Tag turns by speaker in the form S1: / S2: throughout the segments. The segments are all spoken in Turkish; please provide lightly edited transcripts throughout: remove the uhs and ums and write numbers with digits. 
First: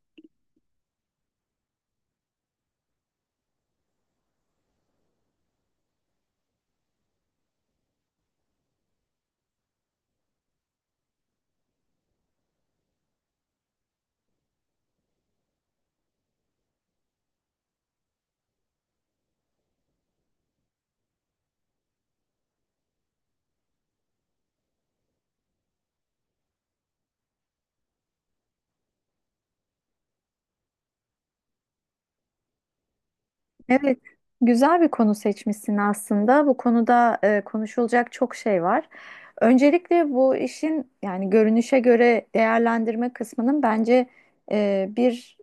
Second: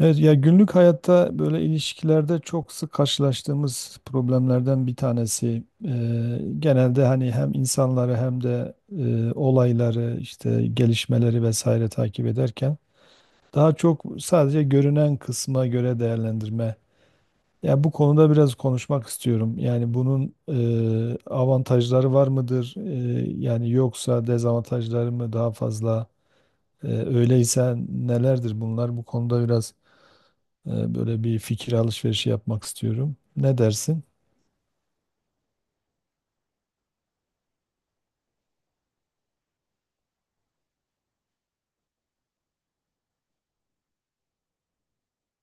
S1: Evet, ya günlük hayatta böyle ilişkilerde çok sık karşılaştığımız problemlerden bir tanesi. Genelde hani hem insanları hem de olayları işte gelişmeleri vesaire takip ederken daha çok sadece görünen kısma göre değerlendirme. Ya bu konuda biraz konuşmak istiyorum. Yani bunun avantajları var mıdır? Yani yoksa dezavantajları mı daha fazla? Öyleyse nelerdir bunlar? Bu konuda biraz böyle bir fikir alışverişi yapmak istiyorum. Ne
S2: Evet,
S1: dersin?
S2: güzel bir konu seçmişsin aslında. Bu konuda konuşulacak çok şey var. Öncelikle bu işin yani görünüşe göre değerlendirme kısmının bence e, bir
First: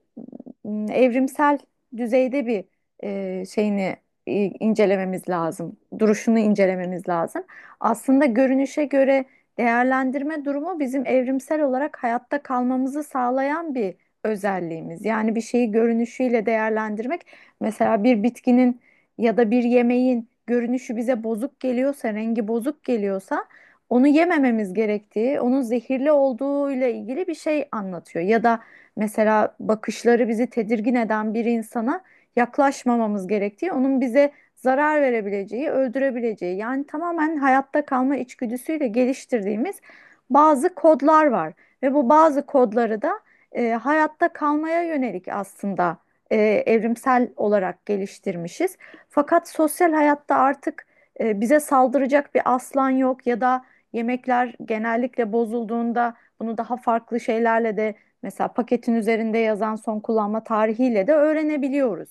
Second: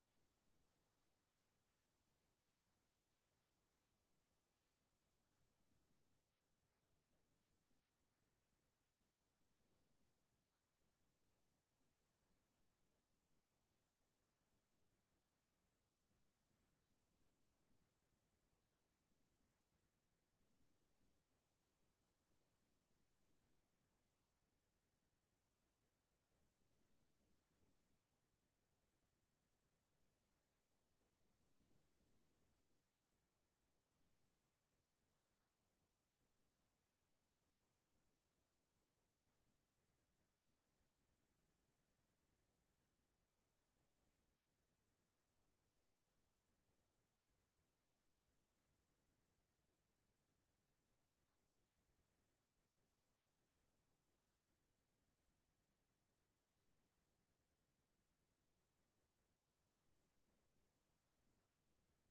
S2: evrimsel düzeyde bir şeyini incelememiz lazım. Duruşunu incelememiz lazım. Aslında görünüşe göre değerlendirme durumu bizim evrimsel olarak hayatta kalmamızı sağlayan bir özelliğimiz. Yani bir şeyi görünüşüyle değerlendirmek. Mesela bir bitkinin ya da bir yemeğin görünüşü bize bozuk geliyorsa, rengi bozuk geliyorsa onu yemememiz gerektiği, onun zehirli olduğu ile ilgili bir şey anlatıyor. Ya da mesela bakışları bizi tedirgin eden bir insana yaklaşmamamız gerektiği, onun bize zarar verebileceği, öldürebileceği. Yani tamamen hayatta kalma içgüdüsüyle geliştirdiğimiz bazı kodlar var ve bu bazı kodları da hayatta kalmaya yönelik aslında e, evrimsel olarak geliştirmişiz. Fakat sosyal hayatta artık bize saldıracak bir aslan yok ya da yemekler genellikle bozulduğunda bunu daha farklı şeylerle de mesela paketin üzerinde yazan son kullanma tarihiyle de öğrenebiliyoruz.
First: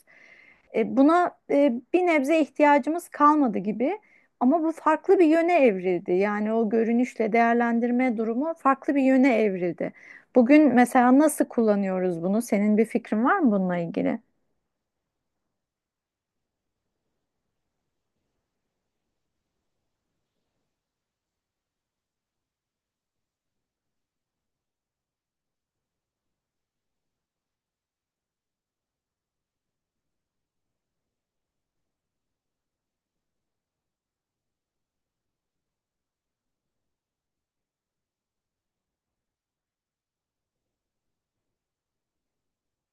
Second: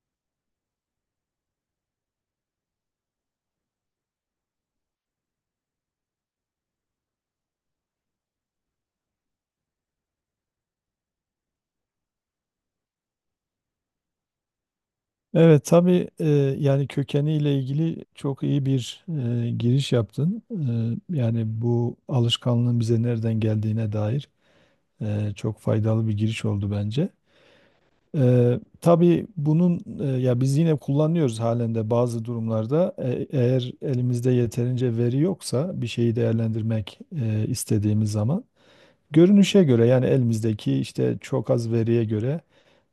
S2: Buna bir nebze ihtiyacımız kalmadı gibi, ama bu farklı bir yöne evrildi. Yani o görünüşle değerlendirme durumu farklı bir yöne evrildi. Bugün mesela nasıl kullanıyoruz bunu? Senin bir fikrin var mı bununla ilgili?
S1: Evet, tabii, yani kökeniyle ilgili çok iyi bir giriş yaptın. Yani bu alışkanlığın bize nereden geldiğine dair çok faydalı bir giriş oldu bence. Tabii bunun ya biz yine kullanıyoruz halen de bazı durumlarda. Eğer elimizde yeterince veri yoksa bir şeyi değerlendirmek istediğimiz zaman görünüşe göre, yani elimizdeki işte çok az veriye göre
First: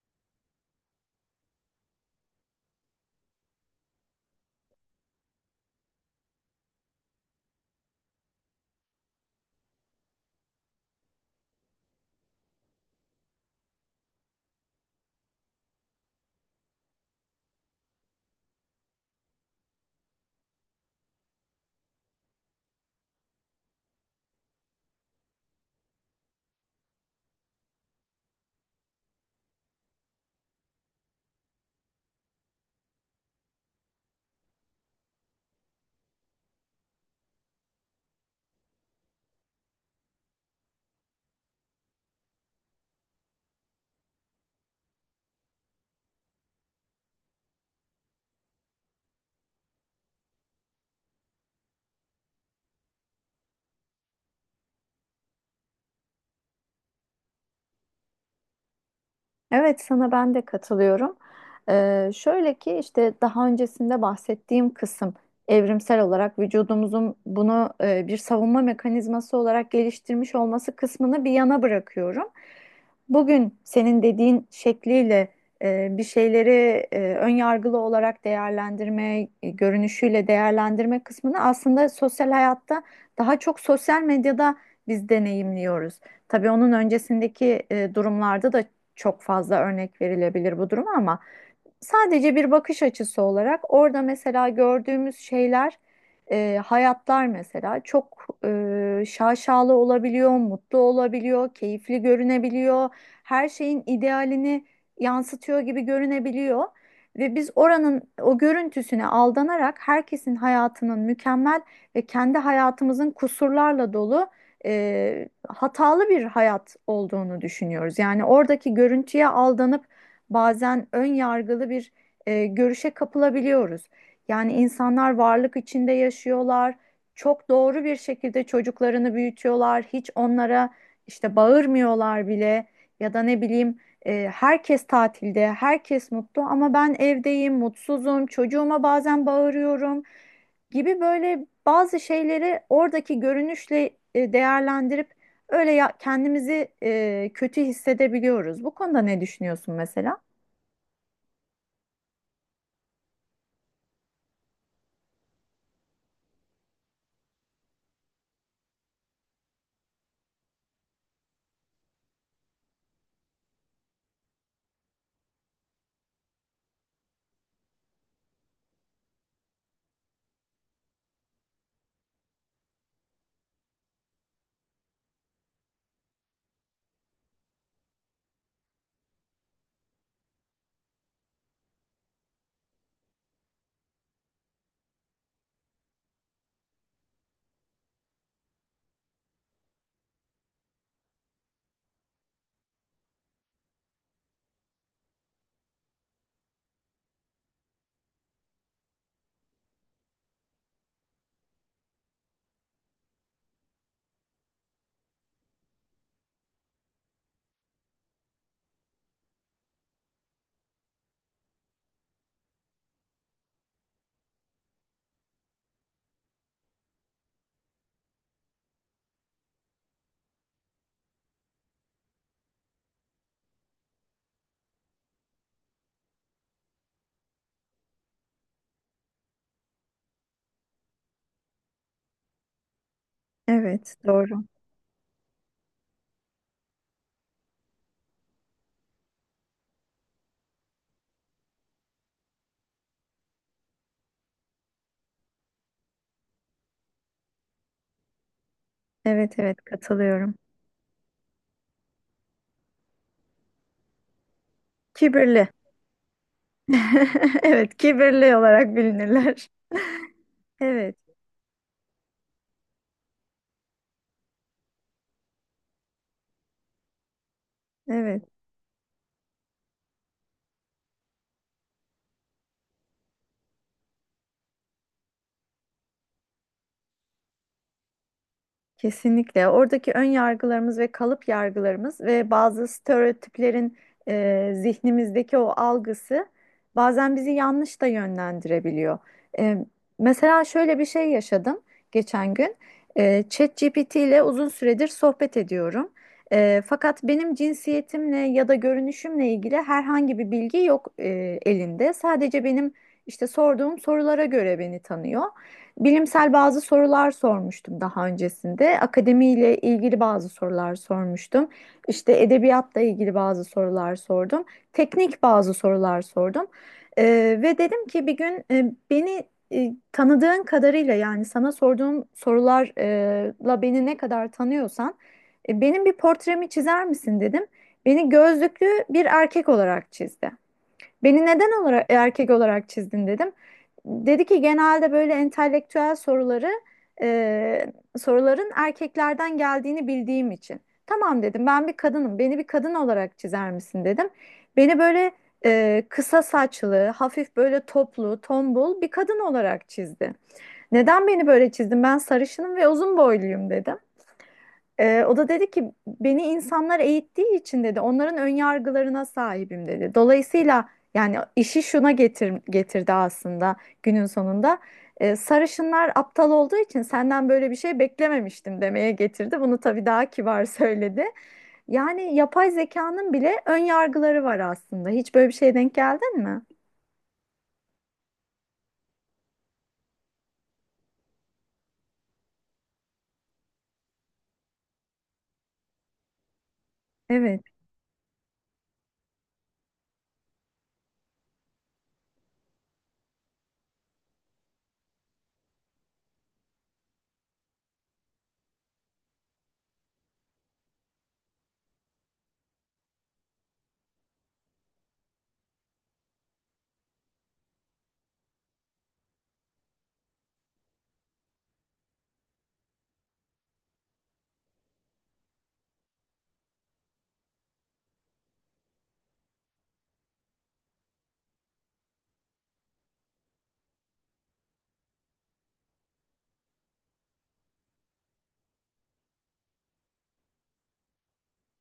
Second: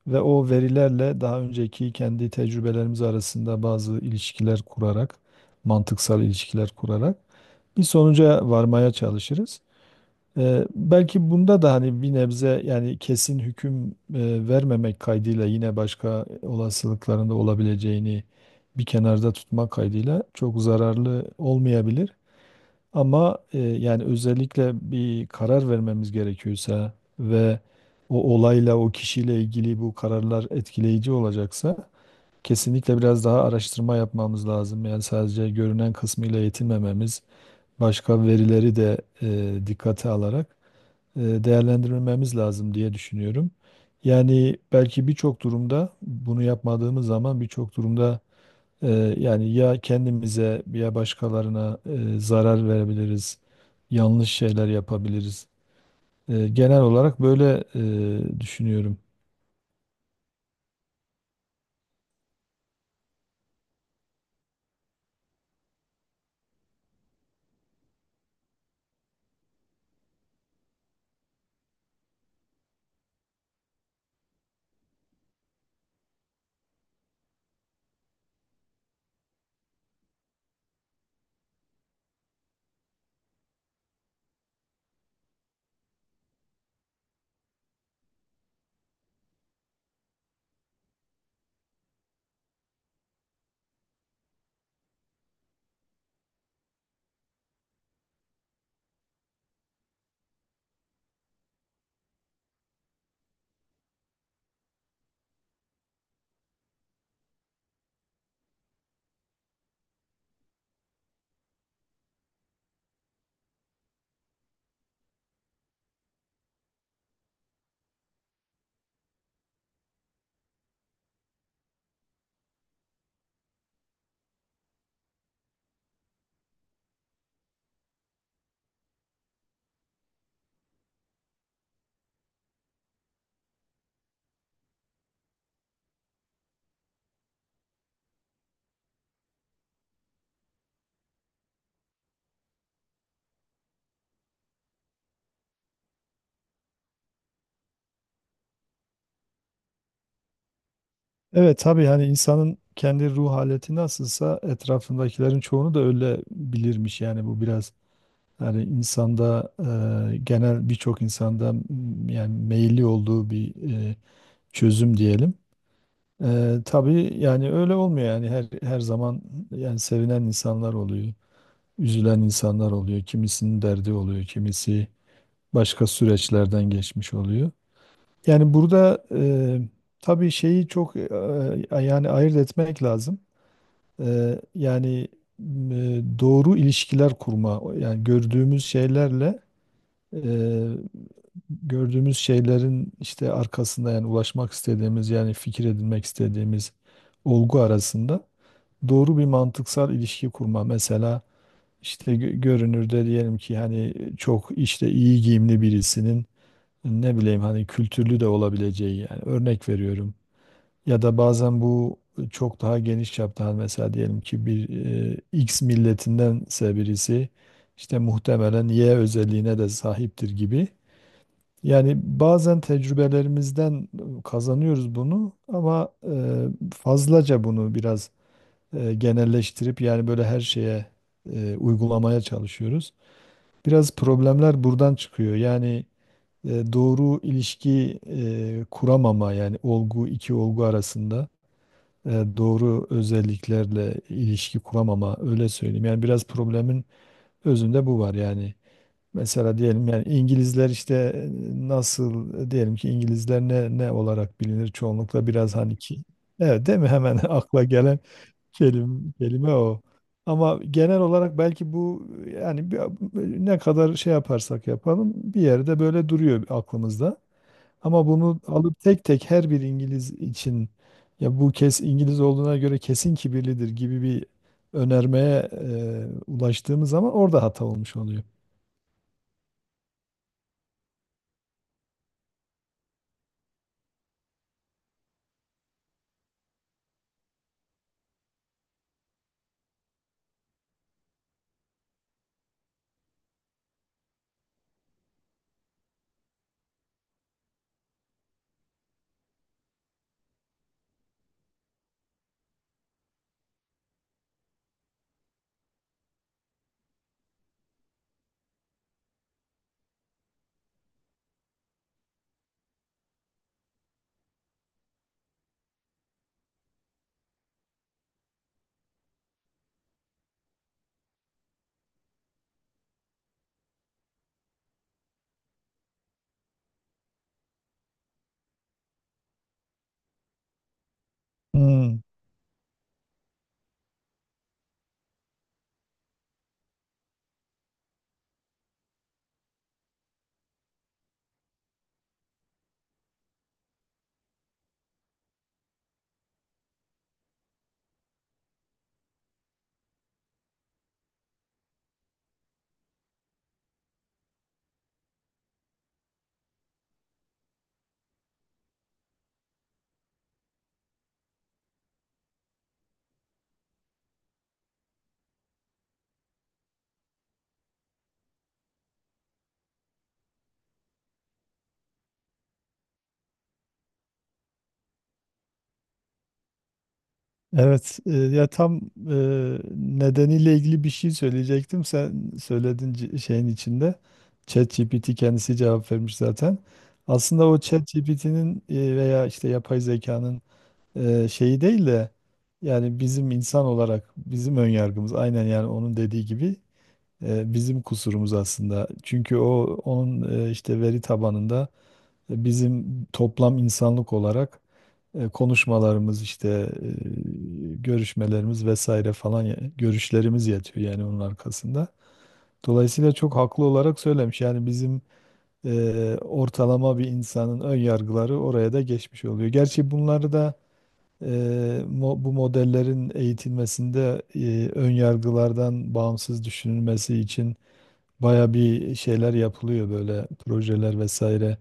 S1: ve o verilerle daha önceki kendi tecrübelerimiz arasında bazı ilişkiler kurarak, mantıksal ilişkiler kurarak bir sonuca varmaya çalışırız. Belki bunda da hani bir nebze, yani kesin hüküm vermemek kaydıyla, yine başka olasılıklarında olabileceğini bir kenarda tutmak kaydıyla, çok zararlı olmayabilir. Ama özellikle bir karar vermemiz gerekiyorsa ve o olayla, o kişiyle ilgili bu kararlar etkileyici olacaksa, kesinlikle biraz daha araştırma yapmamız lazım. Yani sadece görünen kısmıyla yetinmememiz, başka verileri de dikkate alarak değerlendirmemiz lazım diye düşünüyorum. Yani belki birçok durumda bunu yapmadığımız zaman, birçok durumda yani ya kendimize ya başkalarına zarar verebiliriz, yanlış şeyler yapabiliriz. Genel olarak böyle düşünüyorum.
S2: Evet, sana ben de katılıyorum. Şöyle ki işte daha öncesinde bahsettiğim kısım, evrimsel olarak vücudumuzun bunu bir savunma mekanizması olarak geliştirmiş olması kısmını bir yana bırakıyorum. Bugün senin dediğin şekliyle bir şeyleri ön yargılı olarak değerlendirme, görünüşüyle değerlendirme kısmını aslında sosyal hayatta, daha çok sosyal medyada biz deneyimliyoruz. Tabii onun öncesindeki durumlarda da çok fazla örnek verilebilir bu duruma, ama sadece bir bakış açısı olarak orada mesela gördüğümüz şeyler, hayatlar mesela çok şaşalı olabiliyor, mutlu olabiliyor, keyifli görünebiliyor. Her şeyin idealini yansıtıyor gibi görünebiliyor. Ve biz oranın o görüntüsüne aldanarak herkesin hayatının mükemmel ve kendi hayatımızın kusurlarla dolu, hatalı bir hayat olduğunu düşünüyoruz. Yani oradaki görüntüye aldanıp bazen ön yargılı bir görüşe kapılabiliyoruz. Yani insanlar varlık içinde yaşıyorlar. Çok doğru bir şekilde çocuklarını büyütüyorlar. Hiç onlara işte bağırmıyorlar bile, ya da ne bileyim, herkes tatilde, herkes mutlu ama ben evdeyim, mutsuzum, çocuğuma bazen bağırıyorum gibi böyle bazı şeyleri oradaki görünüşle değerlendirip öyle ya, kendimizi kötü hissedebiliyoruz. Bu konuda ne düşünüyorsun mesela?
S1: Evet, tabii, hani insanın kendi ruh haleti nasılsa etrafındakilerin çoğunu da öyle bilirmiş. Yani bu biraz hani insanda genel, birçok insanda yani meyilli olduğu bir çözüm diyelim. Tabii yani öyle olmuyor. Yani her zaman yani sevinen insanlar oluyor, üzülen insanlar oluyor. Kimisinin derdi oluyor, kimisi başka süreçlerden geçmiş oluyor. Yani burada tabii şeyi çok yani ayırt etmek lazım. E, yani doğru ilişkiler kurma, yani gördüğümüz şeylerle, e, gördüğümüz şeylerin işte arkasında, yani ulaşmak istediğimiz, yani fikir edinmek istediğimiz olgu arasında doğru bir mantıksal ilişki kurma. Mesela işte görünürde, diyelim ki hani çok işte iyi giyimli birisinin ne bileyim hani kültürlü de olabileceği, yani örnek veriyorum. Ya da bazen bu çok daha geniş çapta, hani mesela diyelim ki bir X milletindense birisi işte muhtemelen Y özelliğine de sahiptir gibi. Yani bazen tecrübelerimizden kazanıyoruz bunu, ama fazlaca bunu biraz genelleştirip, yani böyle her şeye uygulamaya çalışıyoruz. Biraz
S2: Evet, doğru.
S1: problemler buradan çıkıyor. Yani doğru ilişki kuramama, yani iki olgu arasında e, doğru özelliklerle ilişki kuramama, öyle söyleyeyim. Yani biraz problemin özünde bu var yani.
S2: Evet, evet,
S1: Mesela diyelim yani
S2: katılıyorum.
S1: İngilizler işte nasıl diyelim ki İngilizler ne olarak bilinir çoğunlukla,
S2: Kibirli.
S1: biraz hani ki evet, değil mi? Hemen akla
S2: Evet,
S1: gelen
S2: kibirli olarak
S1: kelime,
S2: bilinirler.
S1: kelime o. Ama
S2: Evet,
S1: genel olarak belki bu, yani ne kadar şey yaparsak yapalım bir yerde böyle duruyor aklımızda. Ama
S2: evet.
S1: bunu alıp tek tek her bir İngiliz için, ya bu kes İngiliz olduğuna göre kesin kibirlidir gibi bir önermeye ulaştığımız zaman orada hata olmuş oluyor.
S2: Kesinlikle. Oradaki ön yargılarımız ve kalıp yargılarımız ve bazı stereotiplerin zihnimizdeki o algısı bazen bizi yanlış da yönlendirebiliyor. E, mesela şöyle bir şey yaşadım geçen gün. E, ChatGPT ile uzun süredir sohbet ediyorum. E, fakat benim cinsiyetimle ya da görünüşümle ilgili herhangi bir bilgi yok elinde. Sadece benim işte sorduğum sorulara göre beni tanıyor. Bilimsel bazı sorular sormuştum daha öncesinde. Akademiyle ilgili bazı sorular sormuştum. İşte edebiyatla ilgili bazı sorular sordum. Teknik bazı sorular sordum. Ve dedim ki bir gün beni tanıdığın kadarıyla, yani sana sorduğum sorularla beni ne kadar tanıyorsan benim bir portremi çizer misin dedim. Beni gözlüklü bir erkek olarak çizdi. Beni neden olarak,
S1: Hmm.
S2: erkek olarak çizdin dedim. Dedi ki genelde böyle entelektüel soruları soruların erkeklerden geldiğini bildiğim için. Tamam dedim, ben bir kadınım, beni bir kadın olarak çizer misin dedim. Beni böyle kısa saçlı, hafif böyle toplu, tombul bir kadın olarak çizdi. Neden beni böyle çizdin, ben sarışınım ve uzun boyluyum dedim. O da dedi ki beni insanlar eğittiği için, dedi, onların ön yargılarına sahibim dedi. Dolayısıyla yani işi şuna getirdi aslında günün sonunda. Sarışınlar aptal olduğu için senden böyle bir şey beklememiştim demeye getirdi. Bunu tabii daha kibar söyledi. Yani yapay zekanın bile ön yargıları var aslında. Hiç böyle bir şeye denk geldin mi?
S1: Evet, ya tam e, nedeniyle ilgili bir şey söyleyecektim. Sen söyledin şeyin içinde. ChatGPT kendisi cevap vermiş zaten.
S2: Evet,
S1: Aslında o ChatGPT'nin veya işte yapay zekanın şeyi değil de yani bizim, insan olarak bizim önyargımız, aynen yani onun dediği gibi bizim kusurumuz aslında. Çünkü o, onun işte veri tabanında bizim toplam insanlık olarak konuşmalarımız işte e, görüşmelerimiz vesaire falan, görüşlerimiz yatıyor yani onun arkasında. Dolayısıyla çok haklı olarak söylemiş. Yani bizim ortalama bir insanın ön yargıları oraya da geçmiş oluyor. Gerçi bunları da e, bu modellerin eğitilmesinde ön yargılardan bağımsız düşünülmesi için baya bir şeyler yapılıyor, böyle projeler vesaire.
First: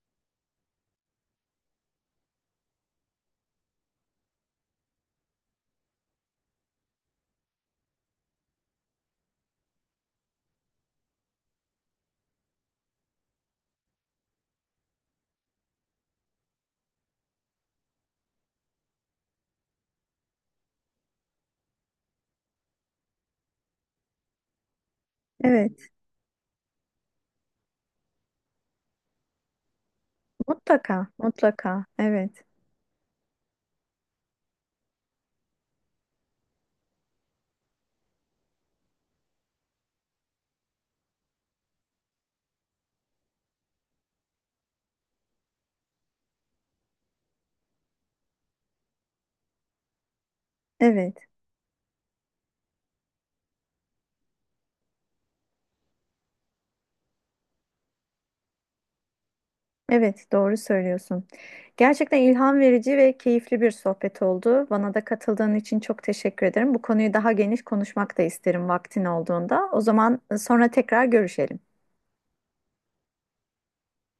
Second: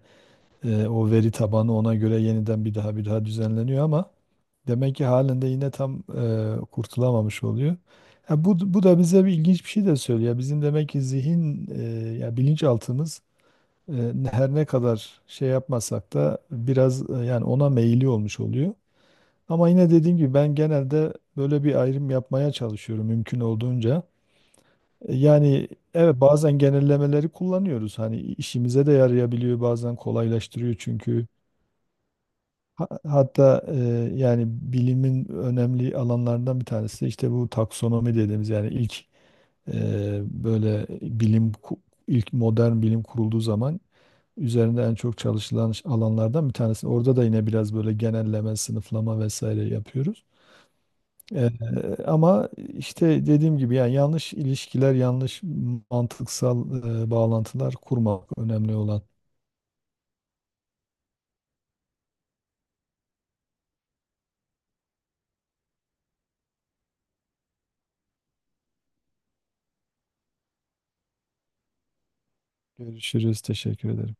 S1: O veri tabanı ona göre yeniden bir daha bir daha düzenleniyor, ama demek ki halen de yine tam kurtulamamış oluyor. Ya bu da bize bir ilginç bir şey de söylüyor. Bizim demek ki zihin ya bilinçaltımız e, her ne kadar şey yapmasak da biraz yani ona meyilli olmuş oluyor. Ama yine dediğim gibi ben genelde böyle bir ayrım yapmaya çalışıyorum mümkün olduğunca. Yani
S2: evet.
S1: evet, bazen genellemeleri kullanıyoruz. Hani işimize de yarayabiliyor, bazen kolaylaştırıyor
S2: Mutlaka,
S1: çünkü.
S2: mutlaka. Evet,
S1: Hatta yani bilimin önemli alanlarından bir tanesi de işte bu taksonomi dediğimiz, yani ilk böyle bilim ku- ilk modern bilim kurulduğu zaman üzerinde en çok çalışılan alanlardan bir tanesi. Orada da yine biraz böyle genelleme, sınıflama vesaire yapıyoruz.
S2: evet.
S1: E, Ama işte dediğim gibi yani yanlış ilişkiler, yanlış mantıksal bağlantılar kurmak önemli olan.
S2: Evet, doğru söylüyorsun. Gerçekten ilham verici ve keyifli bir sohbet oldu. Bana da katıldığın için çok teşekkür ederim. Bu konuyu daha geniş konuşmak da isterim vaktin olduğunda. O zaman sonra tekrar görüşelim.
S1: Görüşürüz. Teşekkür ederim.